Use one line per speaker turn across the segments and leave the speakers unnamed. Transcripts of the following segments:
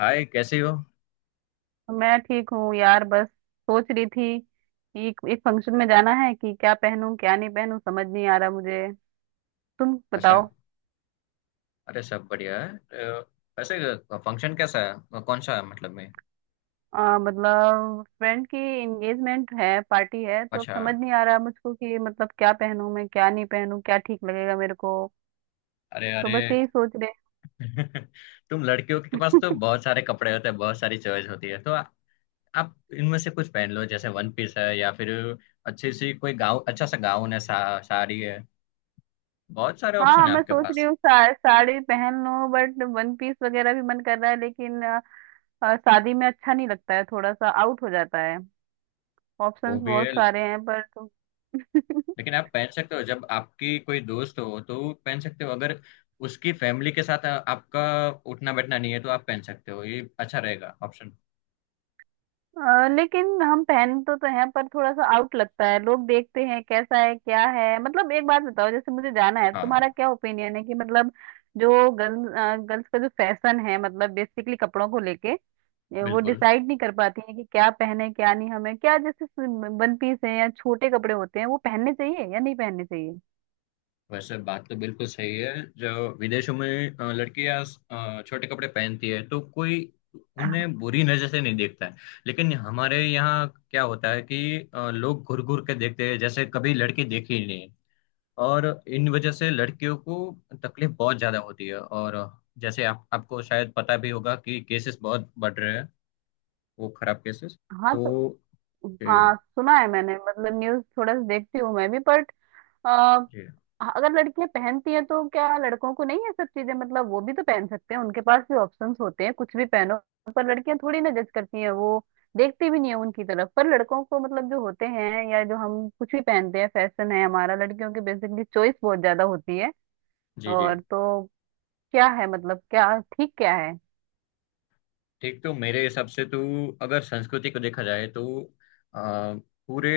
हाय, कैसी हो।
तो मैं ठीक हूँ यार, बस सोच रही थी एक एक फंक्शन में जाना है कि क्या पहनूं, क्या नहीं पहनूं, समझ नहीं आ रहा मुझे। तुम
अच्छा।
बताओ।
अरे, सब बढ़िया है। वैसे फंक्शन कैसा है? कौन सा है मतलब में?
मतलब फ्रेंड की एंगेजमेंट है, पार्टी है, तो अब
अच्छा।
समझ नहीं आ रहा मुझको कि मतलब क्या पहनूं मैं, क्या नहीं पहनूं, क्या ठीक लगेगा मेरे को।
अरे
तो
अरे।
बस यही सोच रहे।
तुम लड़कियों के पास तो बहुत सारे कपड़े होते हैं, बहुत सारी चॉइस होती है। तो आप इनमें से कुछ पहन लो, जैसे वन पीस है या फिर अच्छी सी कोई गाउन, अच्छा सा गाउन है, साड़ी है। बहुत सारे
हाँ
ऑप्शन
हाँ,
है
मैं
आपके
सोच रही
पास।
हूँ साड़ी पहन लूं, बट वन पीस वगैरह भी मन कर रहा है, लेकिन आ, आ, शादी में अच्छा नहीं लगता है, थोड़ा सा आउट हो जाता है।
वो
ऑप्शंस
भी
बहुत
है।
सारे हैं पर।
लेकिन आप पहन सकते हो, जब आपकी कोई दोस्त हो तो पहन सकते हो, अगर उसकी फैमिली के साथ आपका उठना बैठना नहीं है तो आप पहन सकते हो, ये अच्छा रहेगा ऑप्शन।
लेकिन हम पहन तो हैं पर थोड़ा सा आउट लगता है, लोग देखते हैं कैसा है क्या है। मतलब एक बात बताओ, जैसे मुझे जाना है,
हाँ,
तुम्हारा क्या ओपिनियन है कि मतलब जो गर्ल्स का जो फैशन है, मतलब बेसिकली कपड़ों को लेके ये वो
बिल्कुल।
डिसाइड नहीं कर पाती है कि क्या पहने क्या नहीं, हमें क्या जैसे वन पीस है या छोटे कपड़े होते हैं वो पहनने चाहिए या नहीं पहनने चाहिए।
वैसे बात तो बिल्कुल सही है। जो विदेशों में लड़कियां छोटे कपड़े पहनती है तो कोई उन्हें बुरी नजर से नहीं देखता है। लेकिन हमारे यहाँ क्या होता है कि लोग घूर घूर के देखते हैं, जैसे कभी लड़की देखी ही नहीं है। और इन वजह से लड़कियों को तकलीफ बहुत ज्यादा होती है। और जैसे आप आपको शायद पता भी होगा कि केसेस बहुत बढ़ रहे हैं, वो खराब केसेस।
हाँ तो
तो। जी
हाँ, सुना है मैंने, मतलब न्यूज थोड़ा सा देखती हूँ मैं भी, बट हाँ,
जी।
अगर लड़कियां पहनती हैं तो क्या लड़कों को नहीं है सब चीजें, मतलब वो भी तो पहन सकते हैं, उनके पास भी ऑप्शंस होते हैं, कुछ भी पहनो। पर लड़कियां थोड़ी ना जज करती हैं, वो देखती भी नहीं है उनकी तरफ, पर लड़कों को मतलब जो होते हैं या जो हम कुछ भी पहनते हैं, फैशन है हमारा, लड़कियों की बेसिकली चॉइस बहुत ज्यादा होती है।
जी जी।
और तो क्या है, मतलब क्या ठीक क्या है।
ठीक, तो मेरे हिसाब से तू, अगर संस्कृति को देखा जाए तो, आ, पूरे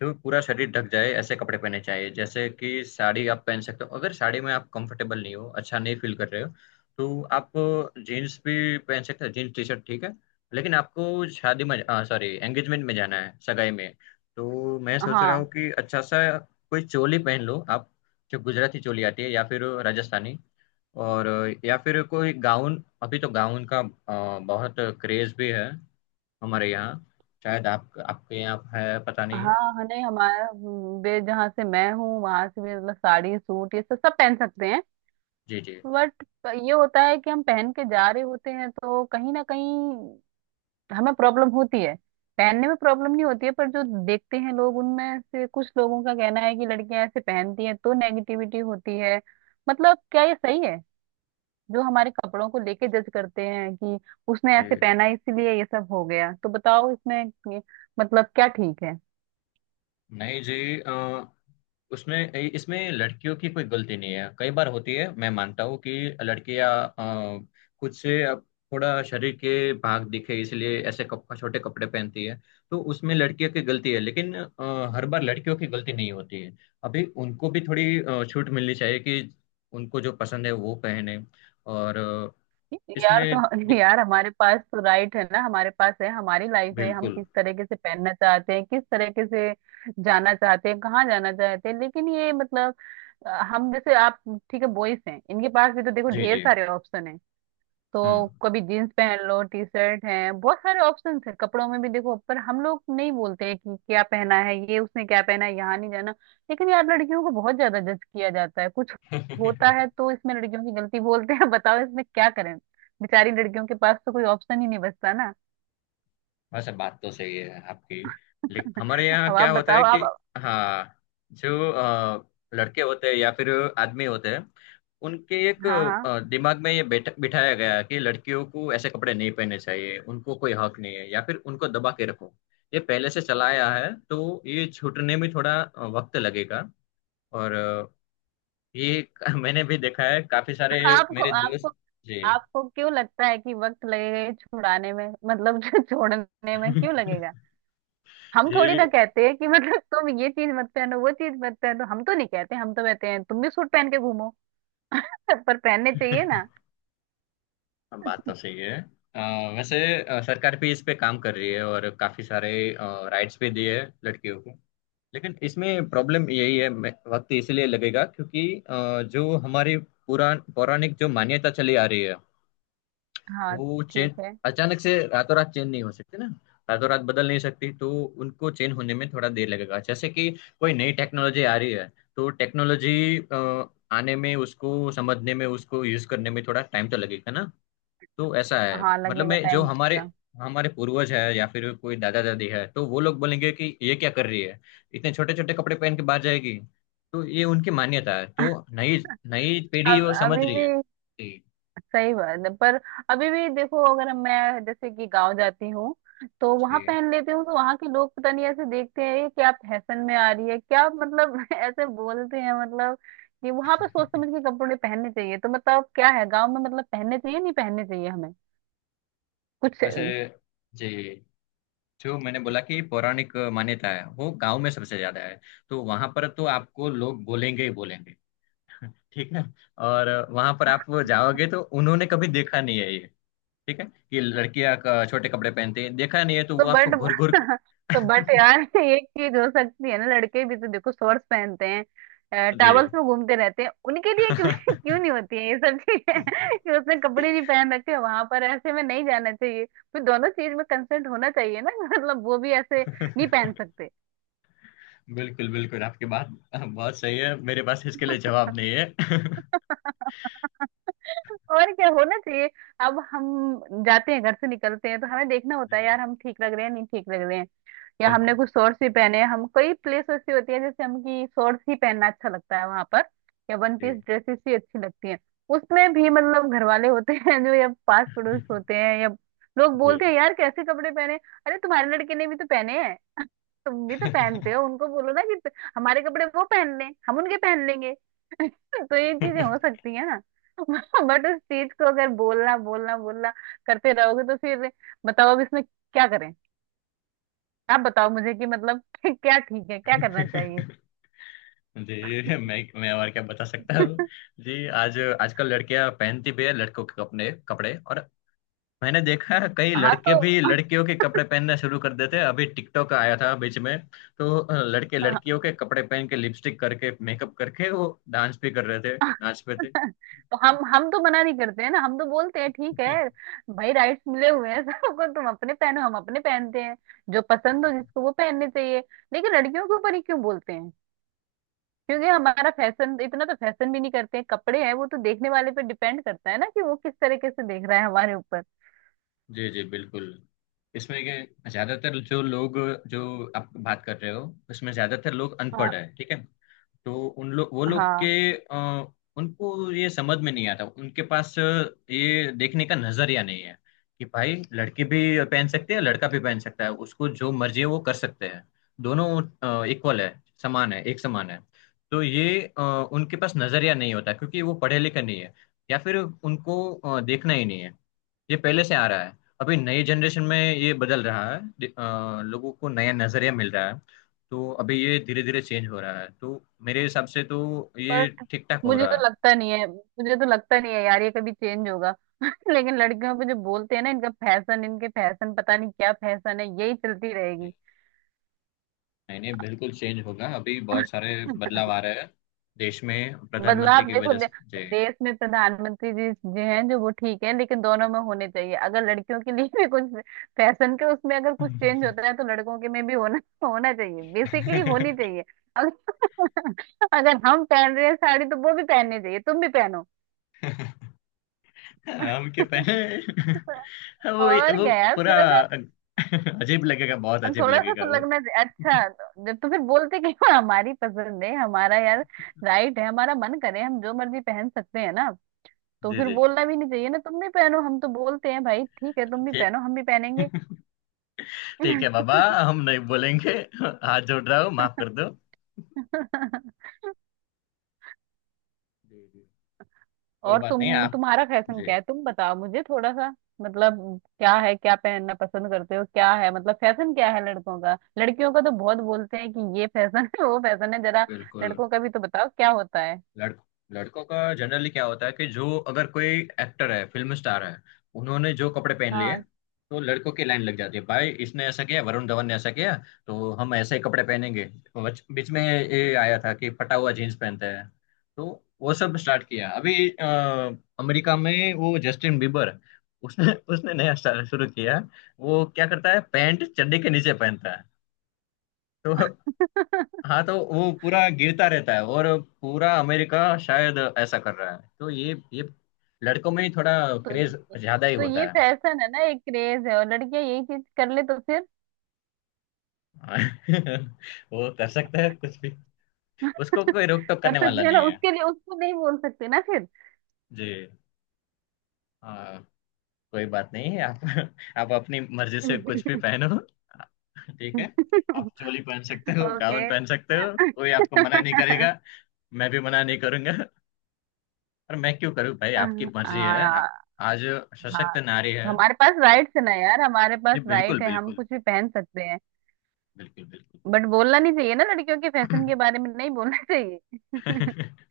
जो पूरा शरीर ढक जाए ऐसे कपड़े पहने चाहिए। जैसे कि साड़ी आप पहन सकते हो। अगर साड़ी में आप कंफर्टेबल नहीं हो, अच्छा नहीं फील कर रहे हो, तो आप जीन्स भी पहन सकते हो। जीन्स टी शर्ट ठीक है। लेकिन आपको शादी में, सॉरी, एंगेजमेंट में जाना है, सगाई में, तो मैं सोच रहा हूँ
हाँ
कि अच्छा सा कोई चोली पहन लो आप। जो गुजराती चोली आती है, या फिर राजस्थानी। और या फिर कोई गाउन, अभी तो गाउन का बहुत क्रेज भी है हमारे यहाँ। शायद आप आपके यहाँ है, पता नहीं।
हाँ, हाँ, नहीं हमारा बे जहाँ से मैं हूँ वहां से भी मतलब साड़ी सूट ये सब सब पहन सकते हैं।
जी जी।
बट ये होता है कि हम पहन के जा रहे होते हैं तो कहीं ना कहीं हमें प्रॉब्लम होती है। पहनने में प्रॉब्लम नहीं होती है, पर जो देखते हैं लोग उनमें से कुछ लोगों का कहना है कि लड़कियां ऐसे पहनती हैं तो नेगेटिविटी होती है। मतलब क्या ये सही है, जो हमारे कपड़ों को लेके जज करते हैं कि उसने
जी।
ऐसे पहना है, इसीलिए ये सब हो गया, तो बताओ इसमें ये- मतलब क्या ठीक है।
नहीं जी। उसमें इसमें लड़कियों की कोई गलती नहीं है, कई बार होती है। मैं मानता हूँ कि लड़कियां अ, खुद से, अब थोड़ा शरीर के भाग दिखे इसलिए ऐसे छोटे कपड़े पहनती है। तो उसमें लड़कियों की गलती है, लेकिन हर बार लड़कियों की गलती नहीं होती है। अभी उनको भी थोड़ी छूट मिलनी चाहिए, कि उनको जो पसंद है वो पहने। और
यार
इसमें
तो
दिक-
यार हमारे पास तो राइट है ना, हमारे पास है, हमारी लाइफ है, हम
बिल्कुल।
किस तरीके से पहनना चाहते हैं, किस तरीके से जाना चाहते हैं, कहाँ जाना चाहते हैं। लेकिन ये मतलब हम जैसे आप ठीक है बॉयज हैं, इनके पास भी तो देखो
जी
ढेर
जी।
सारे ऑप्शन है। तो
हम्म।
कभी जीन्स पहन लो, टी शर्ट है, बहुत सारे ऑप्शन है कपड़ों में भी देखो। पर हम लोग नहीं बोलते हैं कि क्या पहना है ये, उसने क्या पहना है, यहाँ नहीं जाना। लेकिन यार लड़कियों को बहुत ज्यादा जज किया जाता है, कुछ होता है तो इसमें लड़कियों की गलती बोलते हैं। बताओ इसमें क्या करें, बेचारी लड़कियों के पास तो कोई ऑप्शन ही नहीं बचता ना।
वैसे बात तो सही है आपकी। लेकिन हमारे यहाँ
अब आप
क्या होता
बताओ
है कि,
आप।
हाँ, जो लड़के होते हैं या फिर आदमी होते हैं, उनके एक
हाँ हाँ,
दिमाग में ये बैठ बिठाया गया है कि लड़कियों को ऐसे कपड़े नहीं पहनने चाहिए, उनको कोई हक नहीं है, या फिर उनको दबा के रखो। ये पहले से चला आया है, तो ये छूटने में थोड़ा वक्त लगेगा। और ये मैंने भी देखा है, काफी सारे
आपको
मेरे दोस्त।
आपको
जी।
आपको क्यों लगता है कि वक्त लगेगा ये छुड़ाने में, मतलब छोड़ने में क्यों लगेगा। हम थोड़ी ना
जी।
कहते हैं कि मतलब तुम ये चीज मत पहनो, वो चीज मत पहनो, हम तो नहीं कहते, हम तो कहते हैं तुम भी सूट पहन के घूमो। पर पहनने चाहिए ना।
हाँ, बात तो सही है। अ, वैसे सरकार भी इस पे काम कर रही है, और काफी सारे राइट्स भी दिए हैं लड़कियों को। लेकिन इसमें प्रॉब्लम यही है, वक्त इसलिए लगेगा क्योंकि जो हमारी पुरान पौराणिक जो मान्यता चली आ रही है,
हाँ
वो चेंज
ठीक है,
अचानक से रातों रात चेंज नहीं हो सकती ना। रातों रात बदल नहीं सकती, तो उनको चेंज होने में थोड़ा देर लगेगा। जैसे कि कोई नई टेक्नोलॉजी आ रही है, तो टेक्नोलॉजी आने में, उसको समझने में, उसको यूज करने में थोड़ा टाइम तो लगेगा ना। तो ऐसा है,
हाँ
मतलब
लगेगा
मैं, जो
टाइम
हमारे
लगेगा।
हमारे पूर्वज है या फिर कोई दादा दादी है, तो वो लोग बोलेंगे कि ये क्या कर रही है, इतने छोटे छोटे कपड़े पहन के बाहर जाएगी। तो ये उनकी मान्यता है। तो नई नई पीढ़ी
अब
वो समझ
अभी
रही
भी
है। जी
सही बात है, पर अभी भी देखो अगर मैं जैसे कि गांव जाती हूँ तो वहां
जी।
पहन लेती हूँ तो वहां के लोग पता नहीं ऐसे देखते हैं ये क्या फैशन में आ रही है क्या, मतलब ऐसे बोलते हैं मतलब कि वहां पे सोच समझ के कपड़े पहनने चाहिए। तो मतलब क्या है, गांव में मतलब पहनने चाहिए नहीं पहनने चाहिए हमें कुछ।
वैसे, जी, जो मैंने बोला कि पौराणिक मान्यता है, वो गांव में सबसे ज्यादा है। तो वहां पर तो आपको लोग बोलेंगे ही बोलेंगे। ठीक है। और वहां पर आप जाओगे तो उन्होंने कभी देखा नहीं है ये, ठीक है, कि लड़कियां छोटे कपड़े पहनते हैं, देखा नहीं है, तो
तो
वो आपको
बट
घुर घुर के-
तो बट यार एक चीज हो सकती है ना, लड़के भी तो देखो शॉर्ट्स पहनते हैं, टॉवल्स
जी,
में घूमते रहते हैं, उनके लिए क्यों क्यों नहीं होती है ये सब चीजें। कि उसने कपड़े नहीं पहन रखे वहां पर, ऐसे में नहीं जाना चाहिए, फिर दोनों चीज में कंसेंट होना चाहिए ना। मतलब वो भी ऐसे नहीं पहन सकते।
बिल्कुल, बिल्कुल आपकी बात। बहुत सही है, मेरे पास इसके लिए जवाब नहीं है।
और क्या होना चाहिए, अब हम जाते हैं घर से निकलते हैं तो हमें देखना होता है
जी,
यार हम ठीक लग रहे हैं नहीं ठीक लग रहे हैं, या हमने
बिल्कुल।
कुछ शॉर्ट्स भी पहने हैं, हम कई प्लेस ऐसी होती है जैसे हम की शॉर्ट्स ही पहनना अच्छा लगता है वहां पर, या वन पीस
जी
ड्रेसेस ही अच्छी लगती हैं। उसमें भी मतलब घर वाले होते हैं जो या पास पड़ोस होते हैं या लोग
जी।
बोलते हैं यार कैसे कपड़े पहने, अरे तुम्हारे लड़के ने भी तो पहने हैं, तुम भी तो पहनते हो, उनको बोलो ना कि हमारे कपड़े वो पहन लें, हम उनके पहन लेंगे। तो ये चीजें हो सकती है ना। बट उस चीज को अगर बोलना बोलना बोलना करते रहोगे तो फिर बताओ अब इसमें क्या करें। आप बताओ मुझे कि मतलब क्या ठीक है, क्या करना चाहिए।
जी, मैं और क्या बता सकता हूँ। जी। आज आजकल लड़कियां पहनती भी है लड़कों के अपने कपड़े। और मैंने देखा है, कई
हाँ
लड़के
तो
भी लड़कियों के कपड़े पहनना शुरू कर देते हैं। अभी टिकटॉक आया था बीच में, तो लड़के
हाँ,
लड़कियों के कपड़े पहन के, लिपस्टिक करके, मेकअप करके वो डांस भी कर रहे थे, नाच पे थे।
तो हम तो मना नहीं करते हैं ना, हम तो बोलते हैं ठीक है भाई, राइट्स मिले हुए हैं सबको, तुम अपने पहनो हम अपने पहनते हैं, जो पसंद हो जिसको वो पहनने चाहिए। लेकिन लड़कियों के ऊपर ही क्यों बोलते हैं, क्योंकि हमारा फैशन इतना तो फैशन भी नहीं करते हैं, कपड़े हैं, वो तो देखने वाले पे डिपेंड करता है ना कि वो किस तरीके से देख रहा है हमारे ऊपर।
जी जी, बिल्कुल। इसमें के ज्यादातर जो लोग, जो आप बात कर रहे हो, उसमें ज्यादातर लोग अनपढ़
हाँ
है, ठीक है। तो उन लोग वो लोग के
हाँ,
उनको ये समझ में नहीं आता, उनके पास ये देखने का नजरिया नहीं है कि भाई लड़की भी पहन सकती है, लड़का भी पहन सकता है, उसको जो मर्जी है वो कर सकते हैं। दोनों इक्वल है, समान है, एक समान है। तो ये उनके पास नजरिया नहीं होता, क्योंकि वो पढ़े लिखे नहीं है, या फिर उनको देखना ही नहीं है। ये पहले से आ रहा है। अभी नई जनरेशन में ये बदल रहा है, लोगों को नया नजरिया मिल रहा है। तो अभी ये धीरे धीरे चेंज हो रहा है, तो मेरे हिसाब से तो ये
बट
ठीक ठाक हो
मुझे
रहा है।
तो लगता नहीं है, मुझे तो लगता नहीं है यार ये कभी चेंज होगा। लेकिन लड़कियों पे जो बोलते हैं ना, इनका फैशन, इनके फैशन पता नहीं क्या फैशन है, यही चलती रहेगी।
नहीं नहीं, बिल्कुल चेंज होगा। अभी बहुत सारे बदलाव आ रहे हैं देश में, प्रधानमंत्री
बदलाव
की
देखो
वजह से जे
देश में प्रधानमंत्री जी जो हैं जो वो ठीक है, लेकिन दोनों में होने चाहिए। अगर लड़कियों के लिए भी कुछ फैशन के उसमें अगर कुछ चेंज होता है तो लड़कों के में भी होना होना चाहिए, बेसिकली होनी चाहिए। अगर अगर हम पहन रहे हैं साड़ी तो वो भी पहननी चाहिए, तुम भी पहनो।
हम क्यों पहने? वो
और
वो
क्या यार,
पूरा अजीब लगेगा, बहुत अजीब
थोड़ा सा
लगेगा
तो
वो।
लगना चाहिए। अच्छा, तो फिर बोलते कि हाँ, हमारी पसंद है, हमारा यार राइट है, हमारा मन करे हम जो मर्जी पहन सकते हैं ना। तो
जी
फिर
जी।
बोलना भी नहीं चाहिए ना, तुम भी पहनो हम तो बोलते हैं भाई ठीक है, तुम भी
ठीक।
पहनो हम भी पहनेंगे।
ठीक है बाबा, हम नहीं बोलेंगे। हाथ जोड़ रहा हूँ, माफ कर दो। जी जी। कोई
और
बात नहीं आप।
तुम्हारा फैशन
जी,
क्या है, तुम बताओ मुझे थोड़ा सा, मतलब क्या है, क्या पहनना पसंद करते हो, क्या है मतलब फैशन क्या है। लड़कों का लड़कियों का तो बहुत बोलते हैं कि ये फैशन है वो फैशन है, जरा
बिल्कुल।
लड़कों का भी तो बताओ क्या होता है।
लड़ लड़कों का जनरली क्या होता है कि जो, अगर कोई एक्टर है, फिल्म स्टार है, उन्होंने जो कपड़े पहन लिए,
हाँ
तो लड़कों की लाइन लग जाती है, भाई इसने ऐसा किया, वरुण धवन ने ऐसा किया, तो हम ऐसे ही कपड़े पहनेंगे। बीच में ये आया था कि फटा हुआ जीन्स पहनते हैं, तो वो सब स्टार्ट किया। अभी अमेरिका में वो जस्टिन बीबर, उसने उसने नया स्टाइल शुरू किया। वो क्या करता है, पैंट चड्डी के नीचे पहनता है, तो हाँ, तो वो पूरा गिरता रहता है। और पूरा अमेरिका शायद ऐसा कर रहा है, तो ये लड़कों में ही थोड़ा
तो ये
क्रेज ज्यादा ही
तो
होता
ये
है।
फैशन है ना, एक क्रेज है, और लड़कियां यही चीज कर ले तो फिर।
वो कर सकता है कुछ भी, उसको कोई रोक टोक
कर
करने वाला
सकते हैं ना,
नहीं है।
उसके लिए उसको नहीं बोल सकते ना फिर।
जी। हाँ, कोई बात नहीं है, आप अपनी मर्जी से कुछ भी पहनो, ठीक है। आप चोली पहन सकते हो,
ओके।
गाउन पहन सकते हो, कोई आपको मना नहीं करेगा। मैं भी मना नहीं करूंगा। और मैं क्यों करूँ भाई, आपकी मर्जी है।
हाँ
आज सशक्त
हाँ,
नारी है।
हमारे पास राइट्स है ना यार, हमारे
जी,
पास
बिल्कुल
राइट है, हम
बिल्कुल।
कुछ भी पहन सकते हैं।
बिल्कुल बिल्कुल।
बट बोलना नहीं चाहिए ना, लड़कियों के फैशन के बारे में नहीं बोलना चाहिए।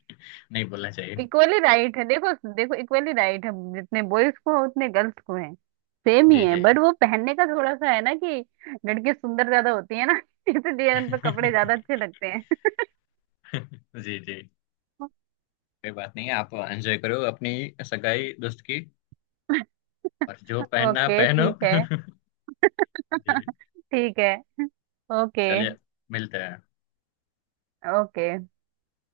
नहीं बोलना चाहिए।
इक्वली राइट है, देखो देखो इक्वली राइट है, जितने बॉयज को है उतने गर्ल्स को है, सेम ही
जी
है।
जी।
बट वो पहनने का थोड़ा सा है ना कि लड़के सुंदर ज्यादा होती है ना इसलिए उन पर कपड़े ज्यादा अच्छे लगते हैं।
जी जी, कोई बात नहीं है, आप एंजॉय करो अपनी सगाई दोस्त की, और जो पहनना
ओके,
पहनो।
ठीक है।
जी,
ठीक है। ओके।
चलिए, मिलते हैं।
ओके।